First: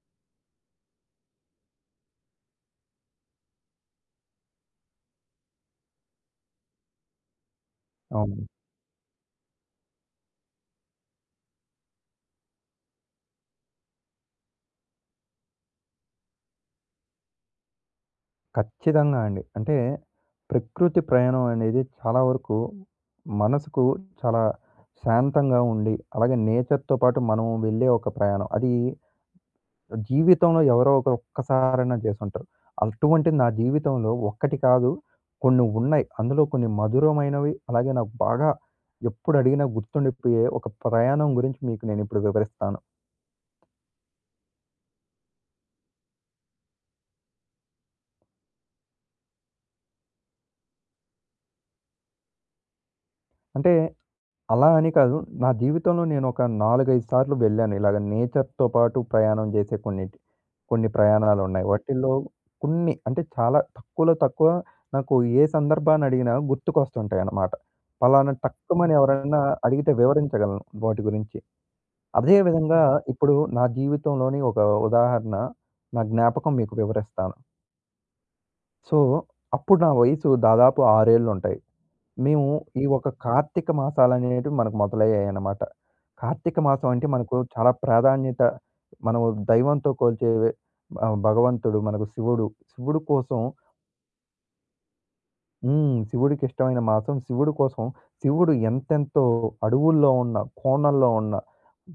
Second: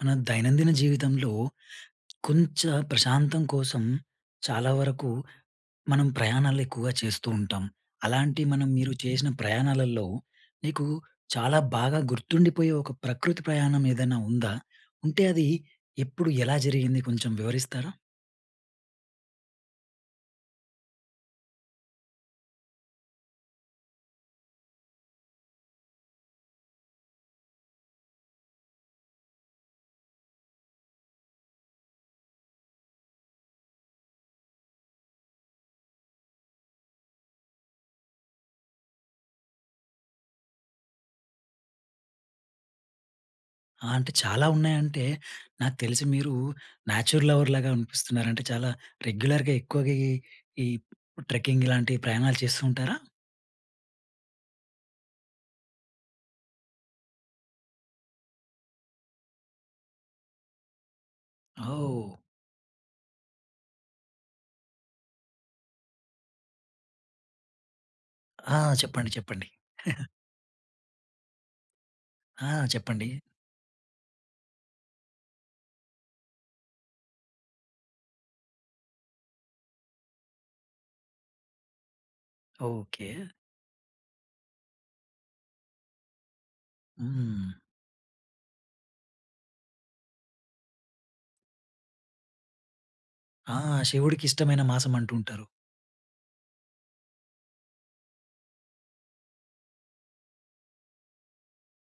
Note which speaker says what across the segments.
Speaker 1: మన దైనందిన జీవితంలో కొంచెం ప్రశాంతం కోసం చాలా వరకు మనం ప్రయాణాలు ఎక్కువగా చేస్తూ ఉంటాం. అలాంటి
Speaker 2: అవును.
Speaker 1: మనం మీరు చేసిన ప్రయాణాలలో మీకు చాలా బాగా గుర్తుండిపోయే ఒక ప్రకృతి ప్రయాణం ఏదైనా ఉందా? ఉంటే అది ఎప్పుడు, ఎలా జరిగింది కొంచెం వివరిస్తారా?
Speaker 2: ఖచ్చితంగా అండి. అంటే ప్రకృతి ప్రయాణం అనేది చాలా వరకు మనసుకు చాలా శాంతంగా ఉండి, అలాగే నేచర్‌తో పాటు మనం వెళ్ళే ఒక ప్రయాణం. అది జీవితంలో ఎవరో ఒకరు ఒక్కసారైనా చేసుంటారు. అటువంటి నా జీవితంలో ఒక్కటి కాదు కొన్ని ఉన్నాయి. అందులో కొన్ని మధురమైనవి, అలాగే నాకు బాగా ఎప్పుడు అడిగినా గుర్తుండిపోయే ఒక ప్రయాణం గురించి మీకు నేనిప్పుడు వివరిస్తాను.
Speaker 1: అంటే చాలా ఉన్నాయంటే నాకు తెలిసి మీరు నేచర్ లవర్‌లాగా అనిపిస్తున్నారు. అంటే చాలా రెగ్యులర్‌గా ఎక్కువగా ఈ ట్రెక్కింగ్ ఇలాంటి ప్రయాణాలు చేస్తూ ఉంటారా?
Speaker 2: అంటే అలా అని కాదు. నా జీవితంలో నేనొక 4, 5 సార్లు వెళ్ళాను. ఇలాగ నేచర్‌తో పాటు ప్రయాణం చేసే కొన్ని కొన్ని ప్రయాణాలున్నాయి.
Speaker 1: ఓహ్!
Speaker 2: వాటిల్లో కొన్ని అంటే చాలా తక్కువలో తక్కువ నాకు ఏ సందర్భాన్ని అడిగినా గుర్తుకొస్తుంటాయన్నమాట. పలానా
Speaker 1: ఆ!
Speaker 2: టక్కుమని
Speaker 1: చెప్పండి.
Speaker 2: ఎవరన్నా
Speaker 1: చెప్పండి.
Speaker 2: అడిగితే వివరించగలను వాటి గురించి. అదే
Speaker 1: ఆ!
Speaker 2: విధంగా
Speaker 1: చెప్పండి.
Speaker 2: ఇప్పుడు నా జీవితంలోని ఒక ఉదాహరణ, నా జ్ఞాపకం మీకు వివరిస్తాను. సో, అప్పుడు నా వయసు దాదాపు 6 ఏళ్లుంటాయి. మేము ఈ ఒక
Speaker 1: ఓకే.
Speaker 2: కార్తీక మాసాలనేటివి మనకు మొదలయ్యాయన్నమాట. కార్తీక మాసం అంటే మనకు
Speaker 1: హ్మ్.
Speaker 2: చాలా ప్రాధాన్యత. మనము దైవంతో కోల్చే భగవంతుడు మనకు శివుడు. శివుడు కోసం
Speaker 1: ఆ! శివుడికిష్టమైన మాసం అంటూ ఉంటారు.
Speaker 2: హ్మ్. శివుడికి ఇష్టమైన మాసం. శివుడి కోసం శివుడు ఎంతెంతో అడవుల్లో ఉన్న, కోణల్లో ఉన్న,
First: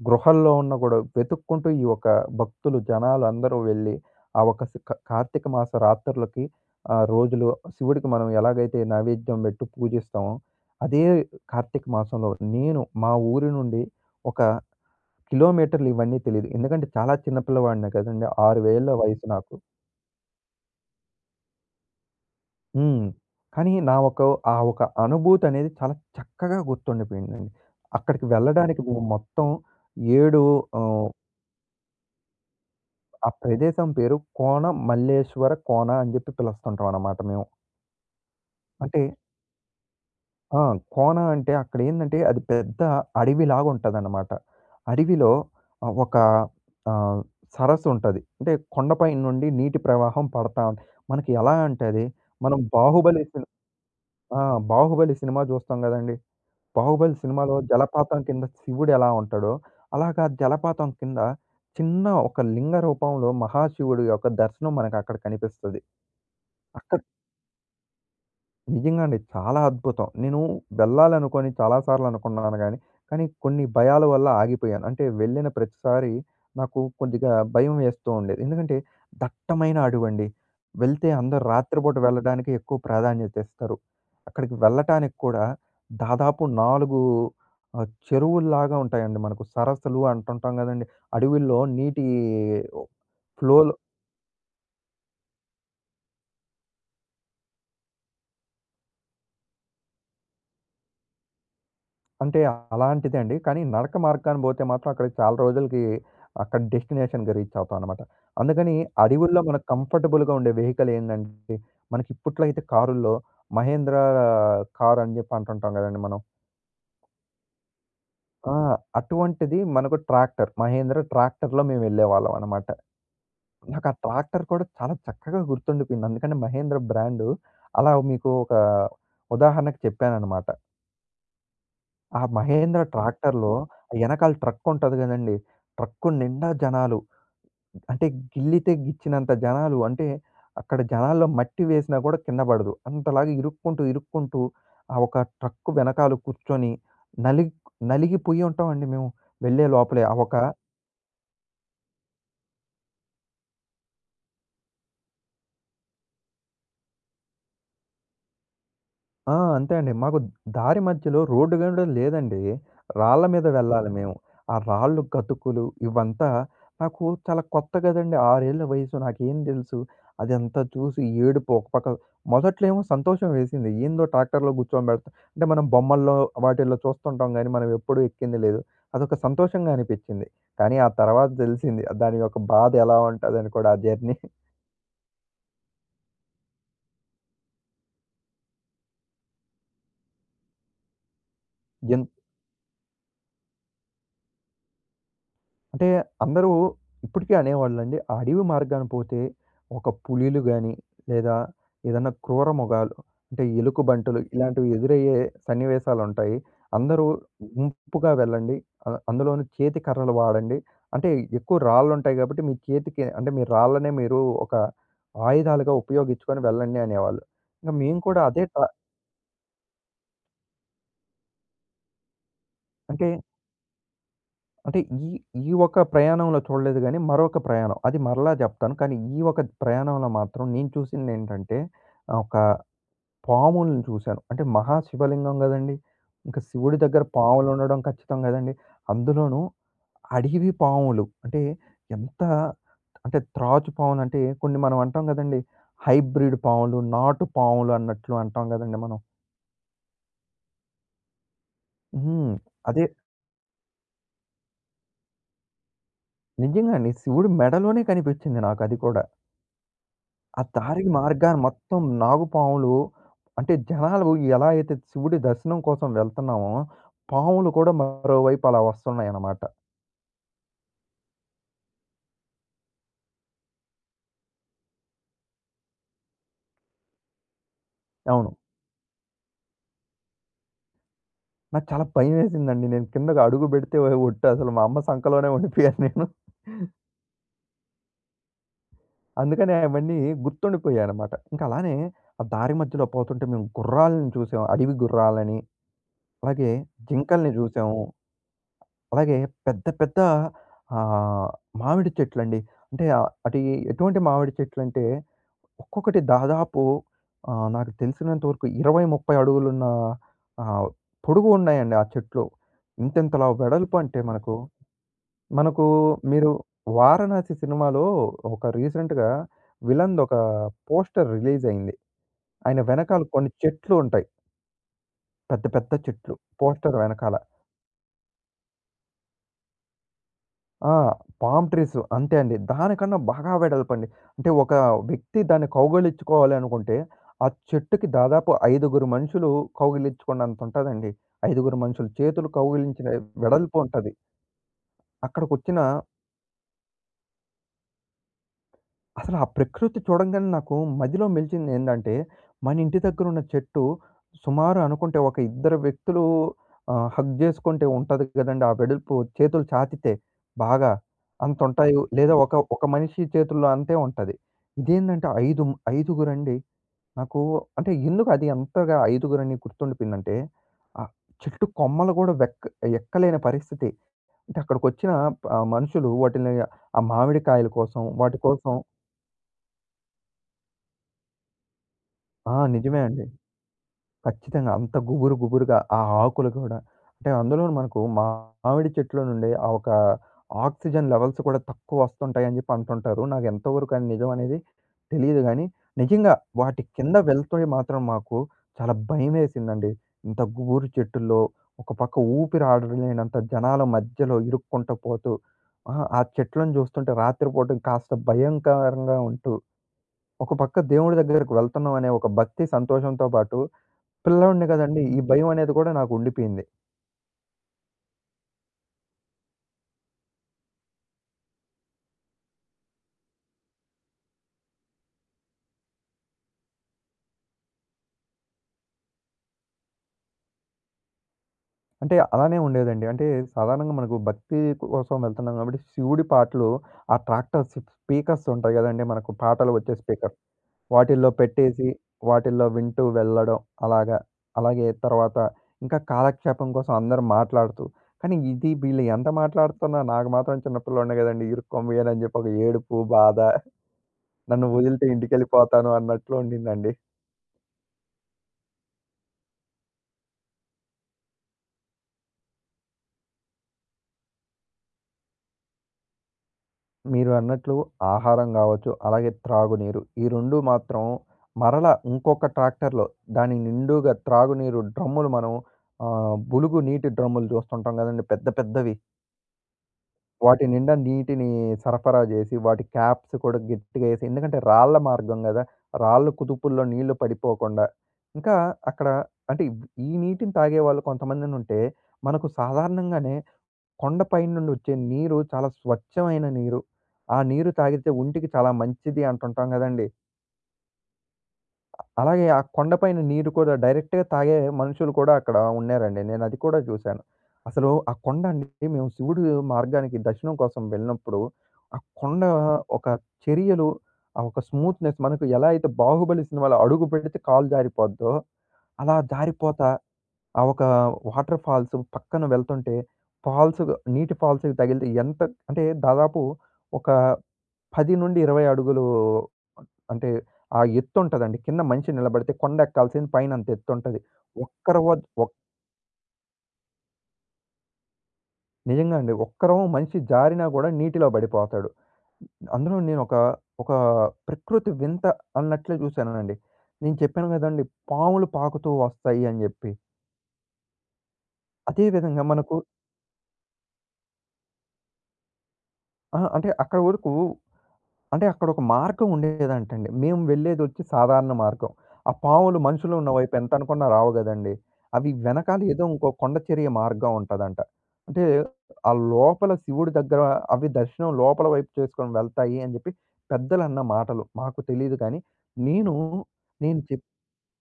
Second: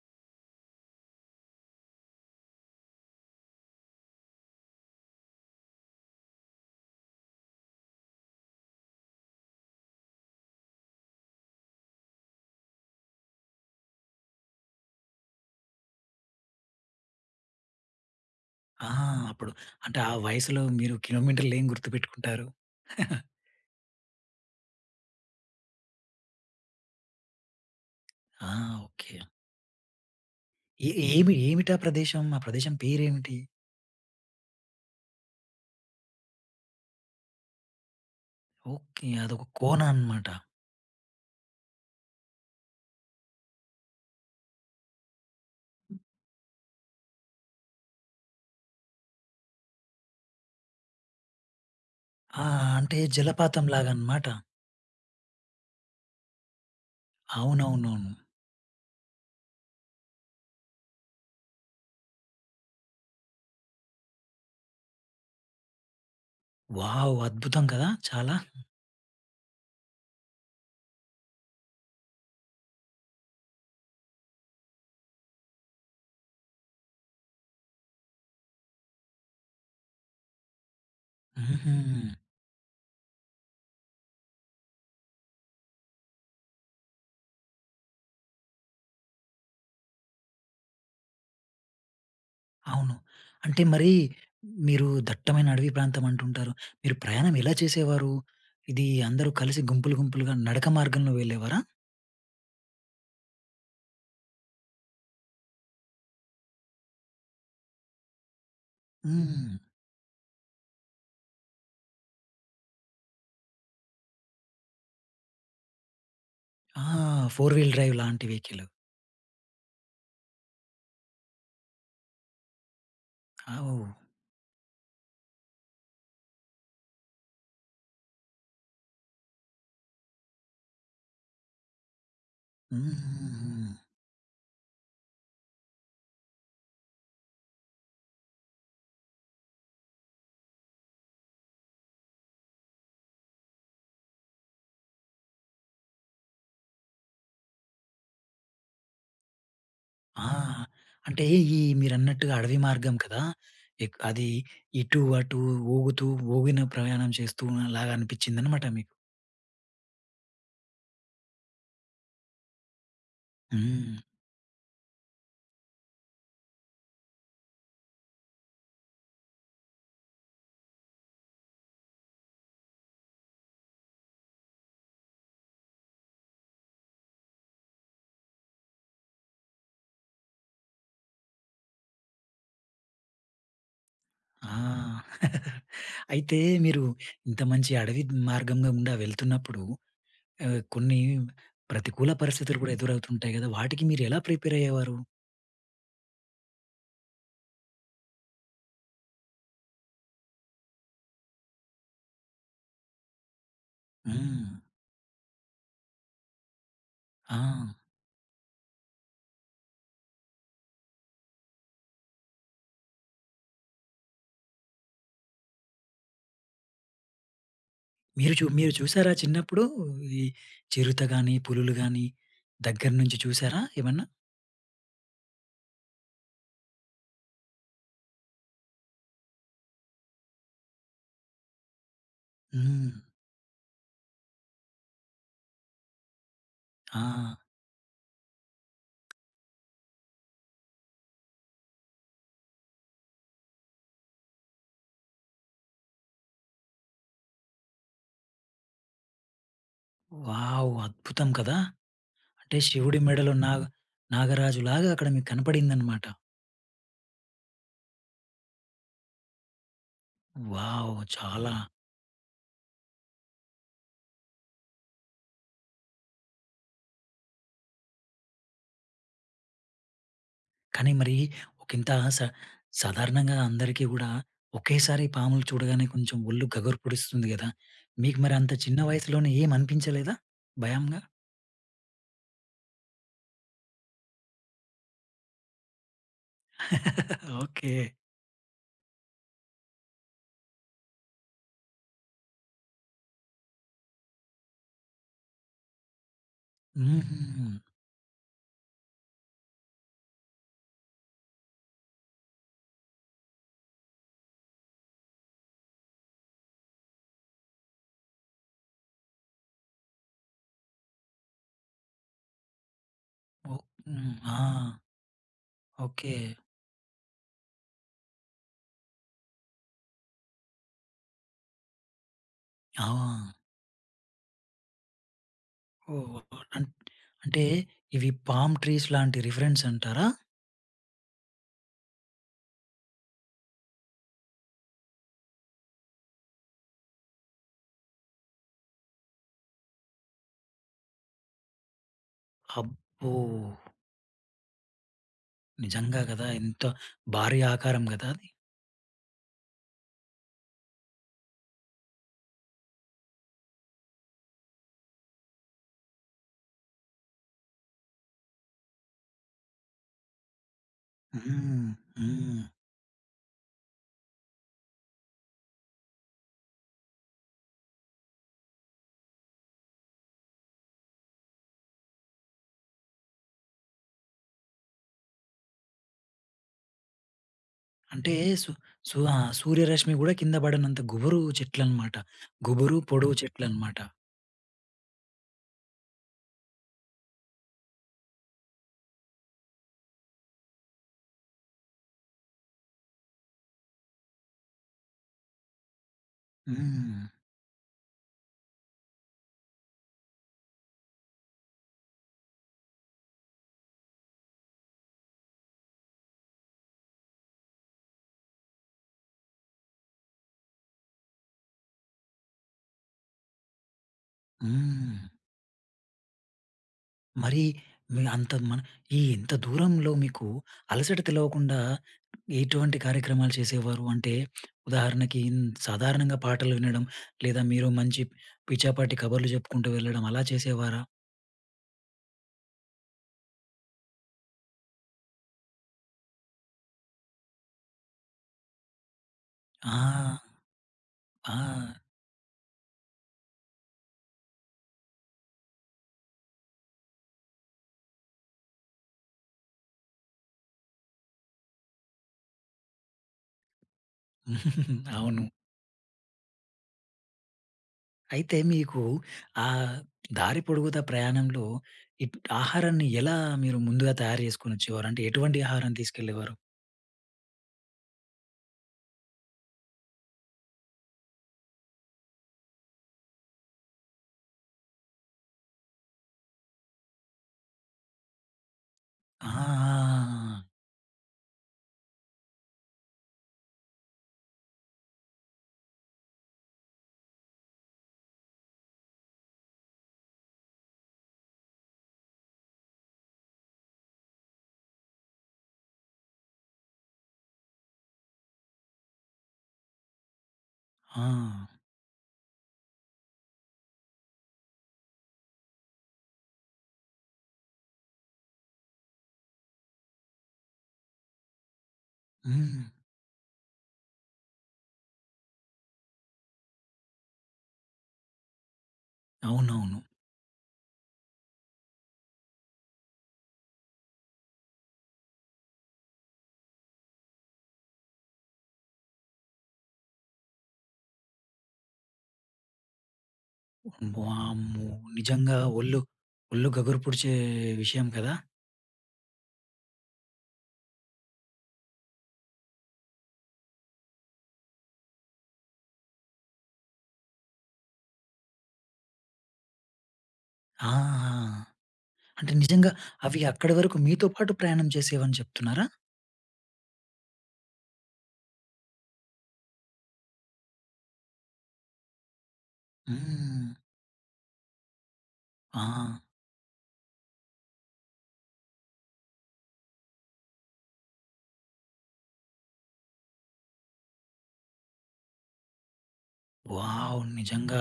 Speaker 2: గృహల్లో ఉన్న కూడా వెతుక్కుంటూ ఈ యొక్క భక్తులు జనాలు అందరూ వెళ్ళి, ఆ ఒక స్ క కార్తీక మాస రాత్రులకి రోజులు శివుడికి మనం ఎలాగైతే నైవేద్యం పెట్టి పూజిస్తామో, అదే కార్తీక మాసంలో నేను మా ఊరి నుండి ఒక కిలోమీటర్లు ఇవన్నీ తెలీదు. ఎందుకంటే చాలా చిన్న పిల్లవాడినే కదండీ. 6
Speaker 1: ఆ!
Speaker 2: ఏళ్ల వయసు
Speaker 1: అప్పుడు
Speaker 2: నాకు.
Speaker 1: అంటే ఆ వయసులో మీరు కిలోమీటర్లేం గుర్తుపెట్టుకుంటారు.
Speaker 2: హ్మ్. కానీ నా ఒక ఆ ఒక అనుభూతనేది చాలా చక్కగా గుర్తుండిపోయిందండి. అక్కడికి
Speaker 1: ఆ!
Speaker 2: వెళ్ళడానికి మేము
Speaker 1: ఓకే.
Speaker 2: మొత్తం 7
Speaker 1: ఏ
Speaker 2: ఆహ్,
Speaker 1: ఏమి ఏమిటా ప్రదేశం? ఆ ప్రదేశం
Speaker 2: ఆ
Speaker 1: పేరేమిటి?
Speaker 2: ప్రదేశం పేరు కోన మల్లేశ్వర కోన అని జెప్పి పిలుస్తుంటామనమాట మేము. అంటే
Speaker 1: ఓకే. అదొక కోన అన్నమాట.
Speaker 2: ఆ! కోన అంటే అక్కడేందంటే అది పెద్ద అడవిలాగుంటదనమాట. అడవిలో ఒక ఆహ్, సరస్సుంటది. అంటే కొండపై నుండి నీటి ప్రవాహం పడతా మనకి ఎలా అంటే అది
Speaker 1: ఆ!
Speaker 2: మనం
Speaker 1: అంటే
Speaker 2: 'బాహుబలి'
Speaker 1: జలపాతం లాగా అన్నమాట.
Speaker 2: ఆ! 'బాహుబలి' సినిమా జూస్తాం గదండీ! 'బాహుబలి' సినిమాలో
Speaker 1: అవునవునవును.
Speaker 2: జలపాతం కింద శివుడు ఎలా ఉంటాడో, అలాగా జలపాతం కింద చిన్న ఒక లింగ రూపంలో మహాశివుడి యొక్క దర్శనం మనకక్కడ కనిపిస్తది. అక్కడ
Speaker 1: వావ్! అద్భుతం కదా! చాలా.
Speaker 2: నిజంగా అండి. చాలా అద్భుతం. నేను వెళ్ళాలనుకోని చాలా సార్లు అనుకున్నాను గానీ, కానీ కొన్ని భయాల వల్ల ఆగిపోయాను. అంటే వెళ్ళిన ప్రతిసారి నాకు కొద్దిగా భయం వేస్తూ ఉండేది. ఎందుకంటే దట్టమైన అడవండి. వెళ్తే అందరూ
Speaker 1: హుహు.
Speaker 2: రాత్రిపూట వెళ్ళడానికి ఎక్కువ ప్రాధాన్యత ఇస్తారు. అక్కడికి వెళ్ళటానికి కూడా దాదాపు 4 చెరువుల్లాగా ఉంటాయండి మనకు. సరస్సులు అంటుంటాం గదండీ. అడవుల్లో నీటి
Speaker 1: అవును.
Speaker 2: ఫ్లో
Speaker 1: అంటే మరి మీరు దట్టమైన అడవి ప్రాంతం అంటుంటారు. మీరు ప్రయాణం ఎలా చేసేవారు? ఇది అందరూ కలిసి గుంపులు గుంపులుగా నడక మార్గంలో వెళ్ళేవారా?
Speaker 2: అంటే అలాంటిదే అండి. కానీ నడక మార్గాన బోతే మాత్రం అక్కడికి చాలా రోజులకి అక్కడ డెస్టినేషన్‌కి రీచ్ అవుతాం అనమాట. అందుకని
Speaker 1: హ్మ్.
Speaker 2: అడవుల్లో
Speaker 1: హ్మ్.
Speaker 2: మనకు కంఫర్టబుల్‌గా ఉండే వెహికల్ ఏందంటే, మనకి ఇప్పట్లో అయితే కారుల్లో మహేంద్ర కార్ అని జెప్పి అంటుంటాం గదండీ మనం.
Speaker 1: ఆ! ఫోర్ వీల్ డ్రైవ్ లాంటి
Speaker 2: ఆ!
Speaker 1: వెహికల్.
Speaker 2: అటువంటిది మనకు ట్రాక్టర్. మహేంద్ర ట్రాక్టర్‌లో మేము వెళ్ళేవాళ్ళం అనమాట.
Speaker 1: ఆ!
Speaker 2: నాకు
Speaker 1: ఓహ్!
Speaker 2: ఆ ట్రాక్టర్ కూడా చాలా చక్కగా గుర్తుండిపోయింది. అందుకని మహేంద్ర బ్రాండు అలా మీకు ఒక ఉదాహరణకు చెప్పాననమాట. ఆ మహేంద్ర ట్రాక్టర్‌లో
Speaker 1: హుహుహు.
Speaker 2: ఎనకాల ట్రక్ ఉంటది గదండీ! ట్రక్కు నిండా జనాలు. అంటే గిల్లితే గిచ్చినంత జనాలు. అంటే అక్కడ జనాల్లో మట్టి వేసినా గూడా కింద పడదు. అంతలాగా ఇరుక్కుంటూ, ఇరుక్కుంటూ ఆ ఒక ట్రక్కు వెనకాల కూర్చొని నలిగ్ నలిగిపోయి ఉంటామండి మేము వెళ్ళే లోపలే.
Speaker 1: ఆ! అంటే ఈ మీరన్నట్టుగా అడవి మార్గం కదా! అది ఇటు అటు ఊగుతూ, ఊగిన ప్రయాణం చేస్తూ అలాగా అనిపించిందనమాట మీకు.
Speaker 2: ఆ! అంతే అండి. మాకు దారి మధ్యలో రోడ్డు గూడా లేదండి. రాళ్ళ మీద వెళ్ళాలి
Speaker 1: హ్మ్.
Speaker 2: మేము. ఆ రాళ్ళు, గతుకులు ఇవంతా నాకు చాలా కొత్త గదండీ. 6 ఏళ్ల వయసు నాకేం దెలుసు? అదంతా చూసి ఏడుపు ఒక పక్క. మొదట్లో ఏమో సంతోషం వేసింది. ఏందో ట్రాక్టర్‌లో కూర్చోబెడతా అంటే మనం బొమ్మల్లో వాటిల్లో చూస్తుంటాం గానీ, మనం ఎప్పుడూ ఎక్కింది లేదు. అదొక సంతోషంగా అనిపిచ్చింది. కానీ ఆ తర్వాత దెలిసింది దాని యొక్క బాధ ఎలా ఉంటదని కూడా ఆ జర్నీ.
Speaker 1: ఆ! అయితే మీరు ఇంత మంచి అడవి మార్గంగా గుండా వెళ్తున్నప్పుడు కొన్ని
Speaker 2: ఎన్
Speaker 1: ప్రతికూల పరిస్థితులు కూడా ఎదురవుతుంటాయి గదా! వాటికి మీరెలా ప్రిపేర్ అయ్యేవారు?
Speaker 2: అంటే అందరూ ఇప్పటికీ అనేవాళ్ళండి. ఆ అడవి మార్గాన పోతే ఒక పులిలు గాని, లేదా ఏదన్నా క్రూర మృగాలు అంటే ఎలుకబంటులు
Speaker 1: హ్మ్.
Speaker 2: ఇలాంటివి ఎదురయ్యే సన్నివేశాలుంటాయి. అందరూ
Speaker 1: ఆ!
Speaker 2: గుంపుగా వెళ్ళండి. అందులోను చేతి కర్రలు వాడండి. అంటే ఎక్కువ రాళ్ళుంటాయి గాబట్టి మీ చేతికి అంటే మీ రాళ్ళనే మీరు ఒక ఆయుధాలుగా ఉపయోగించుకొని వెళ్ళండి అనేవాళ్ళు. ఇంక మేము కూడా అదే
Speaker 1: మీరు చూసారా చిన్నప్పుడు ఈ చిరుత గాని, పులులు గాని దగ్గర
Speaker 2: అంటే
Speaker 1: నుంచి చూసారా ఏమన్నా?
Speaker 2: అంటే ఈ ఈ ఒక్క ప్రయాణంలో చూడలేదు గానీ, మరొక ప్రయాణం. అది మరలా జెప్తాను. కానీ, ఈ ఒక ప్రయాణంలో మాత్రం నేను చూసిందేంటంటే, ఒక
Speaker 1: హ్మ్.
Speaker 2: పాములను చూశాను. అంటే మహా శివలింగం గదండీ! ఇంక శివుడి
Speaker 1: ఆ!
Speaker 2: దగ్గర పాములుండడం ఖచ్చితం గదండీ! అందులోనూ అడవి పాములు. అంటే ఎంత అంటే త్రాచు పాములంటే కొన్ని మనం అంటాం గదండీ! హైబ్రిడ్ పాములు, నాటు పాములు అన్నట్లు అంటాం గదండీ మనం.
Speaker 1: వావ్! అద్భుతం కదా!
Speaker 2: హ్మ్.
Speaker 1: అంటే
Speaker 2: అదే
Speaker 1: శివుడి మెడలో నాగరాజులాగా అక్కడ మీకు కనపడిందన్నమాట.
Speaker 2: నిజంగా అండి. శివుడి మెడలోనే కనిపిచ్చింది నాకది కూడా. ఆ దారికి
Speaker 1: వావ్!
Speaker 2: మార్గాన
Speaker 1: చాలా.
Speaker 2: మొత్తం నాగుపాములు అంటే జనాలు ఎలా అయితే శివుడి దర్శనం కోసం వెళ్తున్నామో, పాములు కూడా మరోవైపు అలా వస్తున్నాయన్నమాట.
Speaker 1: కానీ మరి ఒకింత స సాధారణంగా అందరికీ గూడా ఒకేసారి పాములు చూడగానే కొంచెం ఒళ్ళు గగుర్పుడిస్తుంది గదా! మీకు
Speaker 2: అవును.
Speaker 1: మరి అంత చిన్న వయసులోనే ఏమనిపించలేదా? భయంగా?
Speaker 2: నాకు చాలా భయమేసిందండి. నేను కిందకి అడుగు పెడితే ఒట్టి అసలు మా అమ్మ సంకలోనే ఉండిపోయాను నేను.
Speaker 1: ఓకే.
Speaker 2: అందుకని అవన్నీ గుర్తుండిపోయాయన్నమాట. ఇంకా అలానే ఆ దారి మధ్యలో పోతుంటే మేము గుర్రాలను చూసాం. అడవి గుర్రాలని, అలాగే జింకల్ని
Speaker 1: హుహు.
Speaker 2: చూసాము. అలాగే పెద్ద పెద్ద ఆహ్, మామిడి చెట్లండి. అంటే ఆ- అటు ఎటువంటి మామిడి చెట్లంటే ఒక్కొక్కటి దాదాపు నాకు తెలిసినంత వరకు 20, 30 అడుగులున్న ఆహ్, పొడుగు ఉన్నాయండి ఆ చెట్లు. ఇంతింతలా
Speaker 1: ఓ
Speaker 2: వెడల్పు అంటే
Speaker 1: హ్మ్.
Speaker 2: మనకు,
Speaker 1: ఆ!
Speaker 2: మనకు
Speaker 1: ఓకే.
Speaker 2: మీరు 'వారణాసి' సినిమాలో ఒక రీసెంట్‌గా విలన్‌దొక పోస్టర్ రిలీజ్ అయింది. ఆయన
Speaker 1: ఆ!
Speaker 2: వెనకాల కొన్ని చెట్లు ఉంటాయి. పెద్ద పెద్ద చెట్లు
Speaker 1: ఓహ్!
Speaker 2: పోస్టర్ వెనకాల.
Speaker 1: అంటే ఇవి పామ్ ట్రీస్ లాంటి రిఫరెన్స్ అంటారా?
Speaker 2: ఆ! పామ్ ట్రీస్ అంతే అండి. దానికన్నా బాగా వెడల్పండి. అంటే ఒక వ్యక్తి దాన్ని కౌగిలించుకోవాలి అనుకుంటే, ఆ చెట్టుకి దాదాపు ఐదుగురు మనుషులు కౌగిలించుకున్నంత ఉంటదండి. ఐదుగురు మనుషులు చేతులు కౌగిలించిన
Speaker 1: అబ్బో!
Speaker 2: వెడల్పు ఉంటది. అక్కడికొచ్చిన
Speaker 1: నిజంగా గదా! ఎంత భారీ ఆకారం గదా అది.
Speaker 2: అసలు ఆ ప్రకృతి చూడంగానే నాకు మదిలో మెలిచింది ఏందంటే, మన ఇంటి దగ్గరున్న చెట్టు సుమారు అనుకుంటే ఒక ఇద్దరు వ్యక్తులు హగ్ జేసుకుంటే ఉంటది గదండీ! ఆ వెడల్పు చేతులు చాచితే బాగా
Speaker 1: హ్మ్.
Speaker 2: అంతుంటాయి. లేదా ఒక
Speaker 1: హ్మ్.
Speaker 2: ఒక మనిషి చేతుల్లో అంతే ఉంటది. ఇదేందంటే ఐదుగురండి. నాకు అంటే ఎందుకు అది అంతగా ఐదుగురని గుర్తుండిపోయిందంటే, ఆ చెట్టు కొమ్మలు గూడా ఎక్కలేని పరిస్థితి. అంటే అక్కడికొచ్చిన మనుషులు వాటిని ఆ మామిడికాయల కోసం
Speaker 1: అంటే
Speaker 2: వాటి
Speaker 1: సు
Speaker 2: కోసం
Speaker 1: సు ఆ! సూర్యరశ్మి గూడా కింద బడనంత గుబురు చెట్లనమాట.
Speaker 2: ఆ!
Speaker 1: గుబురు,
Speaker 2: నిజమే అండి.
Speaker 1: పొడవు ఓకే. చెట్లనమాట.
Speaker 2: ఖచ్చితంగా. అంత గుబురు గుబురుగా ఆ ఆకులు కూడా. అంటే అందులోను మనకు మామిడి చెట్లో నుండి ఆ ఒక ఆక్సిజన్ లెవెల్స్ కూడా తక్కువ వస్తుంటాయి అని చెప్పి అంటుంటారు. నాకు ఎంతవరకు అది నిజం అనేది తెలీదు గానీ, నిజంగా వాటి కింద
Speaker 1: హ్మ్.
Speaker 2: వెళ్తే మాత్రం మాకు చాలా భయమేసిందండి. ఇంత గుబురు చెట్టుల్లో ఒక పక్క ఊపిరి ఆడలేనంత జనాల మధ్యలో ఇరుక్కుంట పోతూ, ఆ చెట్లను చూస్తుంటే రాత్రిపూట కాస్త భయంకరంగా ఉంటూ ఒక పక్క దేవుడి దగ్గరికి వెళ్తున్నాం అనే ఒక భక్తి సంతోషంతో పాటు, పిల్లోడిని కదండీ!
Speaker 1: హ్మ్.
Speaker 2: ఈ భయం అనేది కూడా నాకు ఉండిపోయింది.
Speaker 1: మరి మీ అంత మన ఈ ఇంత దూరంలో మీకు అలసట తెలవకుండా ఎటువంటి కార్యక్రమాలు చేసేవారు? అంటే ఉదాహరణకి సాధారణంగా పాటలు వినడం, లేదా మీరు మంచి పిచ్చాపాటి కబుర్లు జెప్పుకుంటూ వెళ్ళడం అలా చేసేవారా?
Speaker 2: అంటే అలానే ఉండేదండి. అంటే సాధారణంగా మనకు భక్తి కోసం వెళ్తున్నాం కాబట్టి శివుడి పాటలు ఆ ట్రాక్టర్ స్పీకర్స్ ఉంటాయి కదండీ! మనకు పాటలు
Speaker 1: ఆ!
Speaker 2: వచ్చే స్పీకర్. వాటిల్లో
Speaker 1: ఆ!
Speaker 2: పెట్టేసి వాటిల్లో వింటూ వెళ్ళడం అలాగా. అలాగే తర్వాత ఇంకా కాలక్షేపం కోసం అందరూ మాట్లాడుతూ, కానీ ఇది వీళ్ళు ఎంత మాట్లాడుతున్నా నాకు మాత్రం చిన్న పిల్లోడినే కదండీ! ఇరుక్కోబోయానని చెప్పి ఒక ఏడుపు, బాధ. నన్ను వదిలితే
Speaker 1: అవును.
Speaker 2: ఇంటికెళ్ళిపోతాను అన్నట్లు ఉండిందండి.
Speaker 1: అయితే మీకు ఆ దారి పొడుగుతా ప్రయాణంలో ఆహారాన్ని ఎలా మీరు ముందుగా తయారు చేసుకొని వచ్చేవారు? అంటే ఎటువంటి ఆహారం తీసుకెళ్ళేవారు?
Speaker 2: మీరు అన్నట్లు ఆహారం గావచ్చు, అలాగే త్రాగునీరు ఈ 2 మాత్రం మరలా ఇంకొక ట్రాక్టర్‌లో దాని నిండుగా త్రాగునీరు డ్రమ్ములు మనం బులుగు నీటి డ్రమ్ములు చూస్తుంటాం గదండీ పెద్ద పెద్దవి.
Speaker 1: ఆ! ఆ!
Speaker 2: వాటి నిండా నీటిని సరఫరా జేసి, వాటి క్యాప్స్ కూడా గట్టిగా యేసి ఎందుకంటే రాళ్ళ మార్గం గదా! రాళ్ళు కుదుపుల్లో నీళ్లు పడిపోకుండా. ఇంకా అక్కడ అంటే ఈ నీటిని తాగేవాళ్ళు కొంతమందినుంటే, మనకు సాధారణంగానే కొండపై నుండి వచ్చే నీరు చాలా స్వచ్ఛమైన నీరు. ఆ నీరు తాగితే ఒంటికి చాలా మంచిది అంటుంటాం గదండీ!
Speaker 1: ఆ!
Speaker 2: అలాగే ఆ కొండపైన నీరు కూడా డైరెక్ట్‌గా తాగే మనుషులు కూడా అక్కడ ఉన్నారండి. నేను అది కూడా చూశాను. అసలు ఆ కొండ అండి మేము శివుడు మార్గానికి దర్శనం కోసం వెళ్ళినప్పుడు, ఆ కొండ
Speaker 1: హ్మ్.
Speaker 2: ఒక చర్యలు, ఆ ఒక స్మూత్‌నెస్ మనకు ఎలా అయితే 'బాహుబలి' సినిమాలో అడుగు పెడితే కాలు జారిపోద్దో, అలా జారిపోతా
Speaker 1: అవునవును.
Speaker 2: ఆ ఒక వాటర్ ఫాల్స్ పక్కన వెళ్తుంటే ఫాల్స్‌గా నీటి ఫాల్స్‌కి తగిలితే ఎంత అంటే దాదాపు ఒక 10-20 అడుగులు అంటే ఆ ఎత్తుంటదండి. కింద మనిషి నిలబడితే కొండెక్కాల్సింది పైన అంత ఎత్తుంటది.
Speaker 1: వామ్మో!
Speaker 2: ఒక్కరు వ ఒక్
Speaker 1: నిజంగా ఒళ్ళు గగురు పుడిచే విషయం కదా!
Speaker 2: నిజంగా అండి. ఒక్కరం మనిషి జారినా గూడా నీటిలో పడిపోతాడు. అందులో నేనొక ఒక ఒక ప్రకృతి వింత అన్నట్లే చూశానండి. నేను చెప్పాను గదండీ! పాములు పాకుతూ వస్తాయి అని జెప్పి.
Speaker 1: ఆ!
Speaker 2: అదే విధంగా
Speaker 1: అంటే
Speaker 2: మనకు
Speaker 1: నిజంగా అవి అక్కడి వరకు మీతో పాటు ప్రయాణం చేసేవని చెప్తున్నారా?
Speaker 2: ఆ! అంటే అక్కడ వరకు అంటే అక్కడొక మార్గం ఉండేదంటండి. మేము వెళ్ళేదొచ్చి సాధారణ మార్గం. ఆ పాములు మనుషులు ఉన్న వైపు
Speaker 1: హ్మ్.
Speaker 2: ఎంతనుకున్నా రావు గదండీ! అవి వెనకాల
Speaker 1: ఆ!
Speaker 2: ఏదో ఇంకో కొండచర్య మార్గం ఉంటదంట. అంటే ఆ లోపల శివుడి దగ్గర అవి దర్శనం లోపల వైపు చేసుకొని వెళ్తాయి అని జెప్పి పెద్దలన్న మాటలు. మాకు తెలీదు కానీ, నేను నేను
Speaker 1: వావ్!
Speaker 2: చెప్
Speaker 1: నిజంగా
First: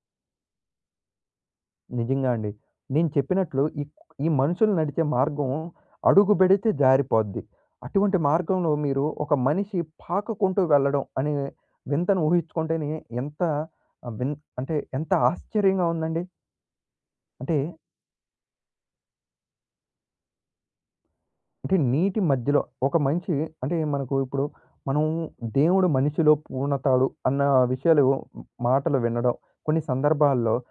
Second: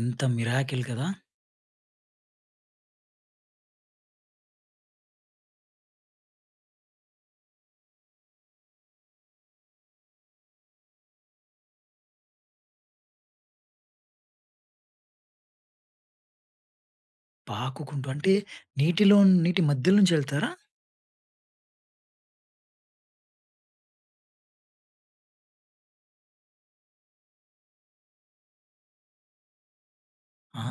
Speaker 1: ఎంత మిరాకిల్ కదా!
Speaker 2: నిజంగా అండి. నేను చెప్పినట్లు ఈ ఈ మనుషులు నడిచే మార్గం అడుగు బెడితే జారిపోద్ది. అటువంటి మార్గంలో మీరు ఒక మనిషి పాకకుంటూ వెళ్ళడం అనే వింతను ఊహించుకుంటేనే ఎంత ఆహ్, విన్ అంటే ఎంత ఆశ్చర్యంగా ఉందండి. అంటే,
Speaker 1: పాకుకుంటూ అంటే నీటిలో నీటి మధ్యలో నుంచి వెళ్తారా?
Speaker 2: నీటి మధ్యలో ఒక మనిషి అంటే మనకు ఇప్పుడు మనం దేవుడు మనిషిలో పూర్ణతాడు అన్న విషయాలు మాటలు వినడం. కొన్ని సందర్భాల్లో
Speaker 1: ఆ!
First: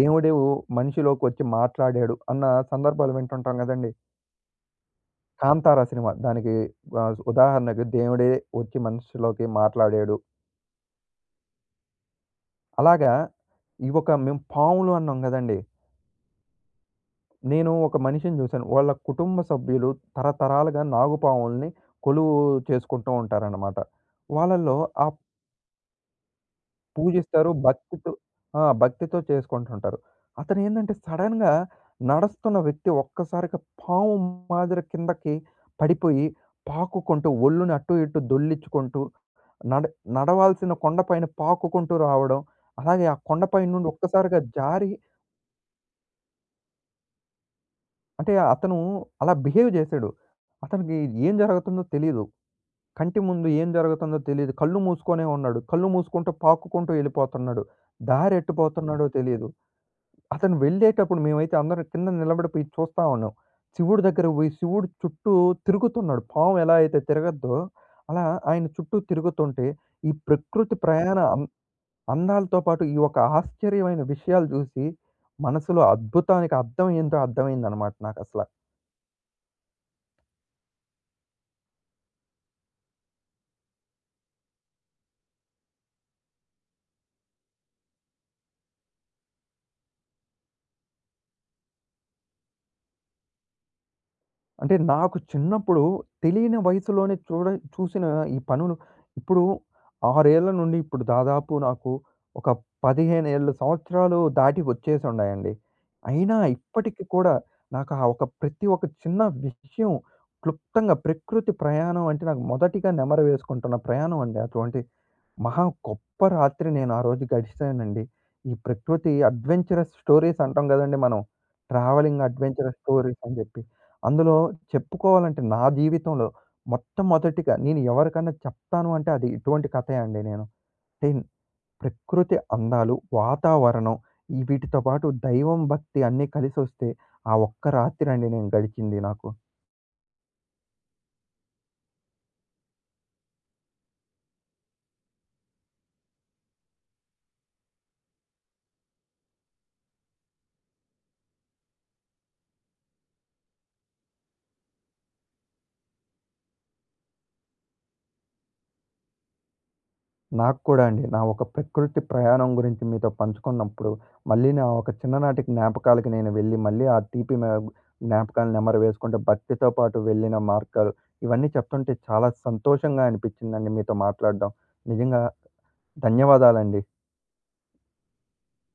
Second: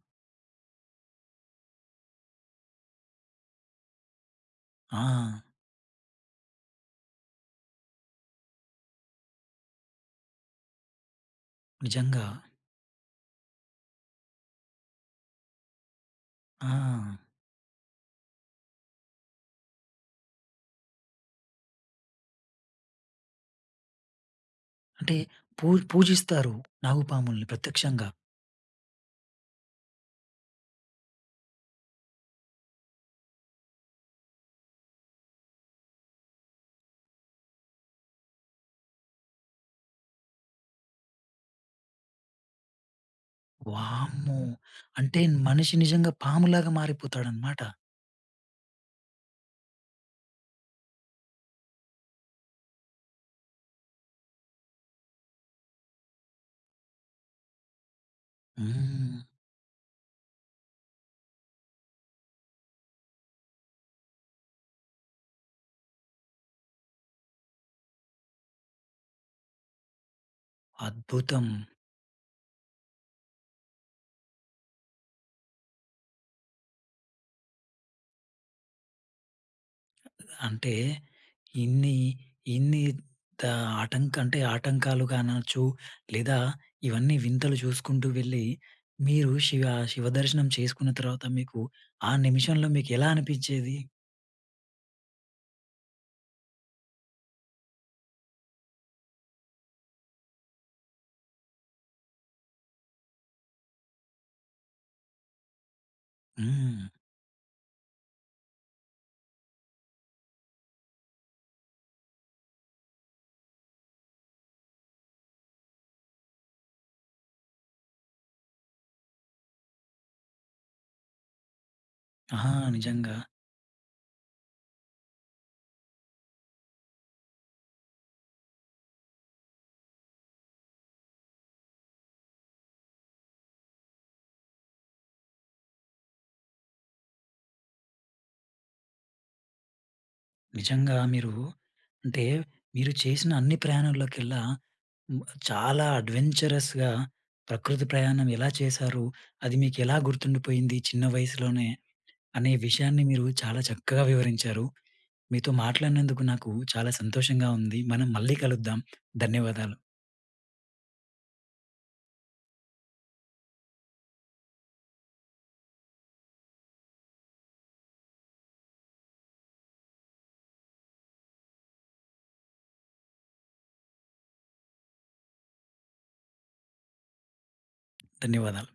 Speaker 2: దేవుడు మనిషిలోకొచ్చి మాట్లాడాడు అన్న సందర్భాలు వింటుంటాం గదండీ!
Speaker 1: ఆ!
Speaker 2: 'కాంతార' సినిమా. దానికి ఉదాహరణకు దేవుడే వచ్చి మనిషిలోకి మాట్లాడాడు.
Speaker 1: నిజంగా.
Speaker 2: అలాగా ఈ ఒక మేము పాములు అన్నాం గదండీ!
Speaker 1: ఆ!
Speaker 2: నేను ఒక మనిషిని జూసాను. వాళ్ళ కుటుంబ సభ్యులు తరతరాలుగా నాగుపాముల్ని కొలువు చేసుకుంటూ ఉంటారన్నమాట. వాళ్ళల్లో ఆ
Speaker 1: అంటే పూజిస్తారు నాగుపాముల్ని
Speaker 2: పూజిస్తారు.
Speaker 1: ప్రత్యక్షంగా.
Speaker 2: భక్తితో ఆ! భక్తితో చేసుకుంటుంటారు. అతనేందంటే సడెన్‌గా నడుస్తున్న వ్యక్తి ఒక్కసారిగా పాము మాదిరి కిందకి పడిపోయి, పాకుకుంటూ ఒళ్ళుని అటు ఇటు దొర్లించుకుంటూ నడ నడవాల్సిన కొండపైన పాకుకుంటూ రావడం. అలాగే ఆ కొండపై నుండి
Speaker 1: వామ్మో!
Speaker 2: ఒక్కసారిగా జారి
Speaker 1: అంటే మనిషి నిజంగా పాములాగా మారిపోతాడన్నమాట.
Speaker 2: అంటే అతను అలా బిహేవ్ జేశాడు. అతనికి ఏం జరుగుతుందో తెలీదు. కంటి ముందు ఏం జరుగుతుందో తెలీదు. కళ్ళు మూసుకొనే ఉన్నాడు. కళ్ళు మూసుకుంటూ పాకుకుంటూ ఎళ్ళిపోతున్నాడు. దారి ఎట్టుపోతున్నాడో
Speaker 1: హ్మ్.
Speaker 2: తెలీదు. అతను వెళ్ళేటప్పుడు మేమైతే అందరం కింద నిలబడిపోయి చూస్తా ఉన్నాం. శివుడి దగ్గరకి బోయి శివుడు చుట్టూ తిరుగుతున్నాడు. పాము ఎలా అయితే తిరగద్దో అలా ఆయన చుట్టూ తిరుగుతుంటే ఈ ప్రకృతి ప్రయాణ
Speaker 1: అద్భుతం.
Speaker 2: అందాలతో పాటు ఈ ఒక ఆశ్చర్యమైన విషయాలు చూసి, మనసులో అద్భుతానికి అర్థం ఏంటో అర్థమైందనమాట నాకసల.
Speaker 1: అంటే ఇన్ని, ఇన్ని త ఆటంక అంటే ఆటంకాలు కానొచ్చు, లేదా ఇవన్నీ వింతలు చూసుకుంటూ వెళ్ళి, మీరు శివ శివ దర్శనం చేసుకున్న తర్వాత మీకు ఆ నిమిషంలో మీకెలా అనిపించేది?
Speaker 2: అంటే నాకు చిన్నప్పుడు తెలియని వయసులోనే చూసిన ఈ పనులు ఇప్పుడు 6 ఏళ్ల నుండి ఇప్పుడు దాదాపు నాకు ఒక 15 ఏళ్ళు సంవత్సరాలు దాటి వచ్చేసుండాయండి. అయినా
Speaker 1: హ్మ్.
Speaker 2: ఇప్పటికి కూడా నాకు ఆ ఒక ప్రతి ఒక్క చిన్న విషయం క్లుప్తంగా ప్రకృతి ప్రయాణం అంటే నాకు మొదటిగా నెమరు వేసుకుంటున్న ప్రయాణం అండి అటువంటి మహా గొప్ప రాత్రి నేను ఆ రోజు గడిచానండి. ఈ ప్రకృతి అడ్వెంచరస్ స్టోరీస్ అంటాం గదండీ మనం. ట్రావెలింగ్
Speaker 1: ఆహా!
Speaker 2: అడ్వెంచరస్
Speaker 1: నిజంగా.
Speaker 2: స్టోరీస్ అని జెప్పి. అందులో చెప్పుకోవాలంటే నా జీవితంలో మొట్టమొదటిగా నేను ఎవరికన్నా చెప్తాను అంటే అది ఇటువంటి కథే అండి నేను. అంటే ప్రకృతి అందాలు, వాతావరణం ఈ వీటితో పాటు దైవం భక్తి అన్నీ కలిసొస్తే ఆ ఒక్క రాత్రి అండి నేను గడిచింది నాకు.
Speaker 1: నిజంగా మీరు అంటే మీరు చేసిన అన్ని ప్రయాణాల్లోకెల్లా హ్మ్, చాలా అడ్వెంచరస్‌గా ప్రకృతి ప్రయాణం ఎలా చేశారు? అది మీకెలా గుర్తుండిపోయింది చిన్న వయసులోనే? అనే విషయాన్ని మీరు చాలా చక్కగా వివరించారు. మీతో మాట్లాడినందుకు నాకు చాలా సంతోషంగా ఉంది. మనం మళ్ళీ కలుద్దాం. ధన్యవాదాలు.
Speaker 2: నాకు కూడా అండి. నా ఒక ప్రకృతి ప్రయాణం గురించి మీతో పంచుకున్నప్పుడు, మళ్ళీ నా ఒక చిన్ననాటి జ్ఞాపకాలకి నేను వెళ్ళి, మళ్ళీ ఆ తీపి జ్ఞాపకాలను నెమరవేసుకుంటూ, భక్తితో పాటు వెళ్ళిన మార్గాలు, ఇవన్నీ చెప్తుంటే చాలా సంతోషంగా అనిపించిందండి మీతో మాట్లాడడం. నిజంగా ధన్యవాదాలండి.
Speaker 1: ధన్యవాదాలు.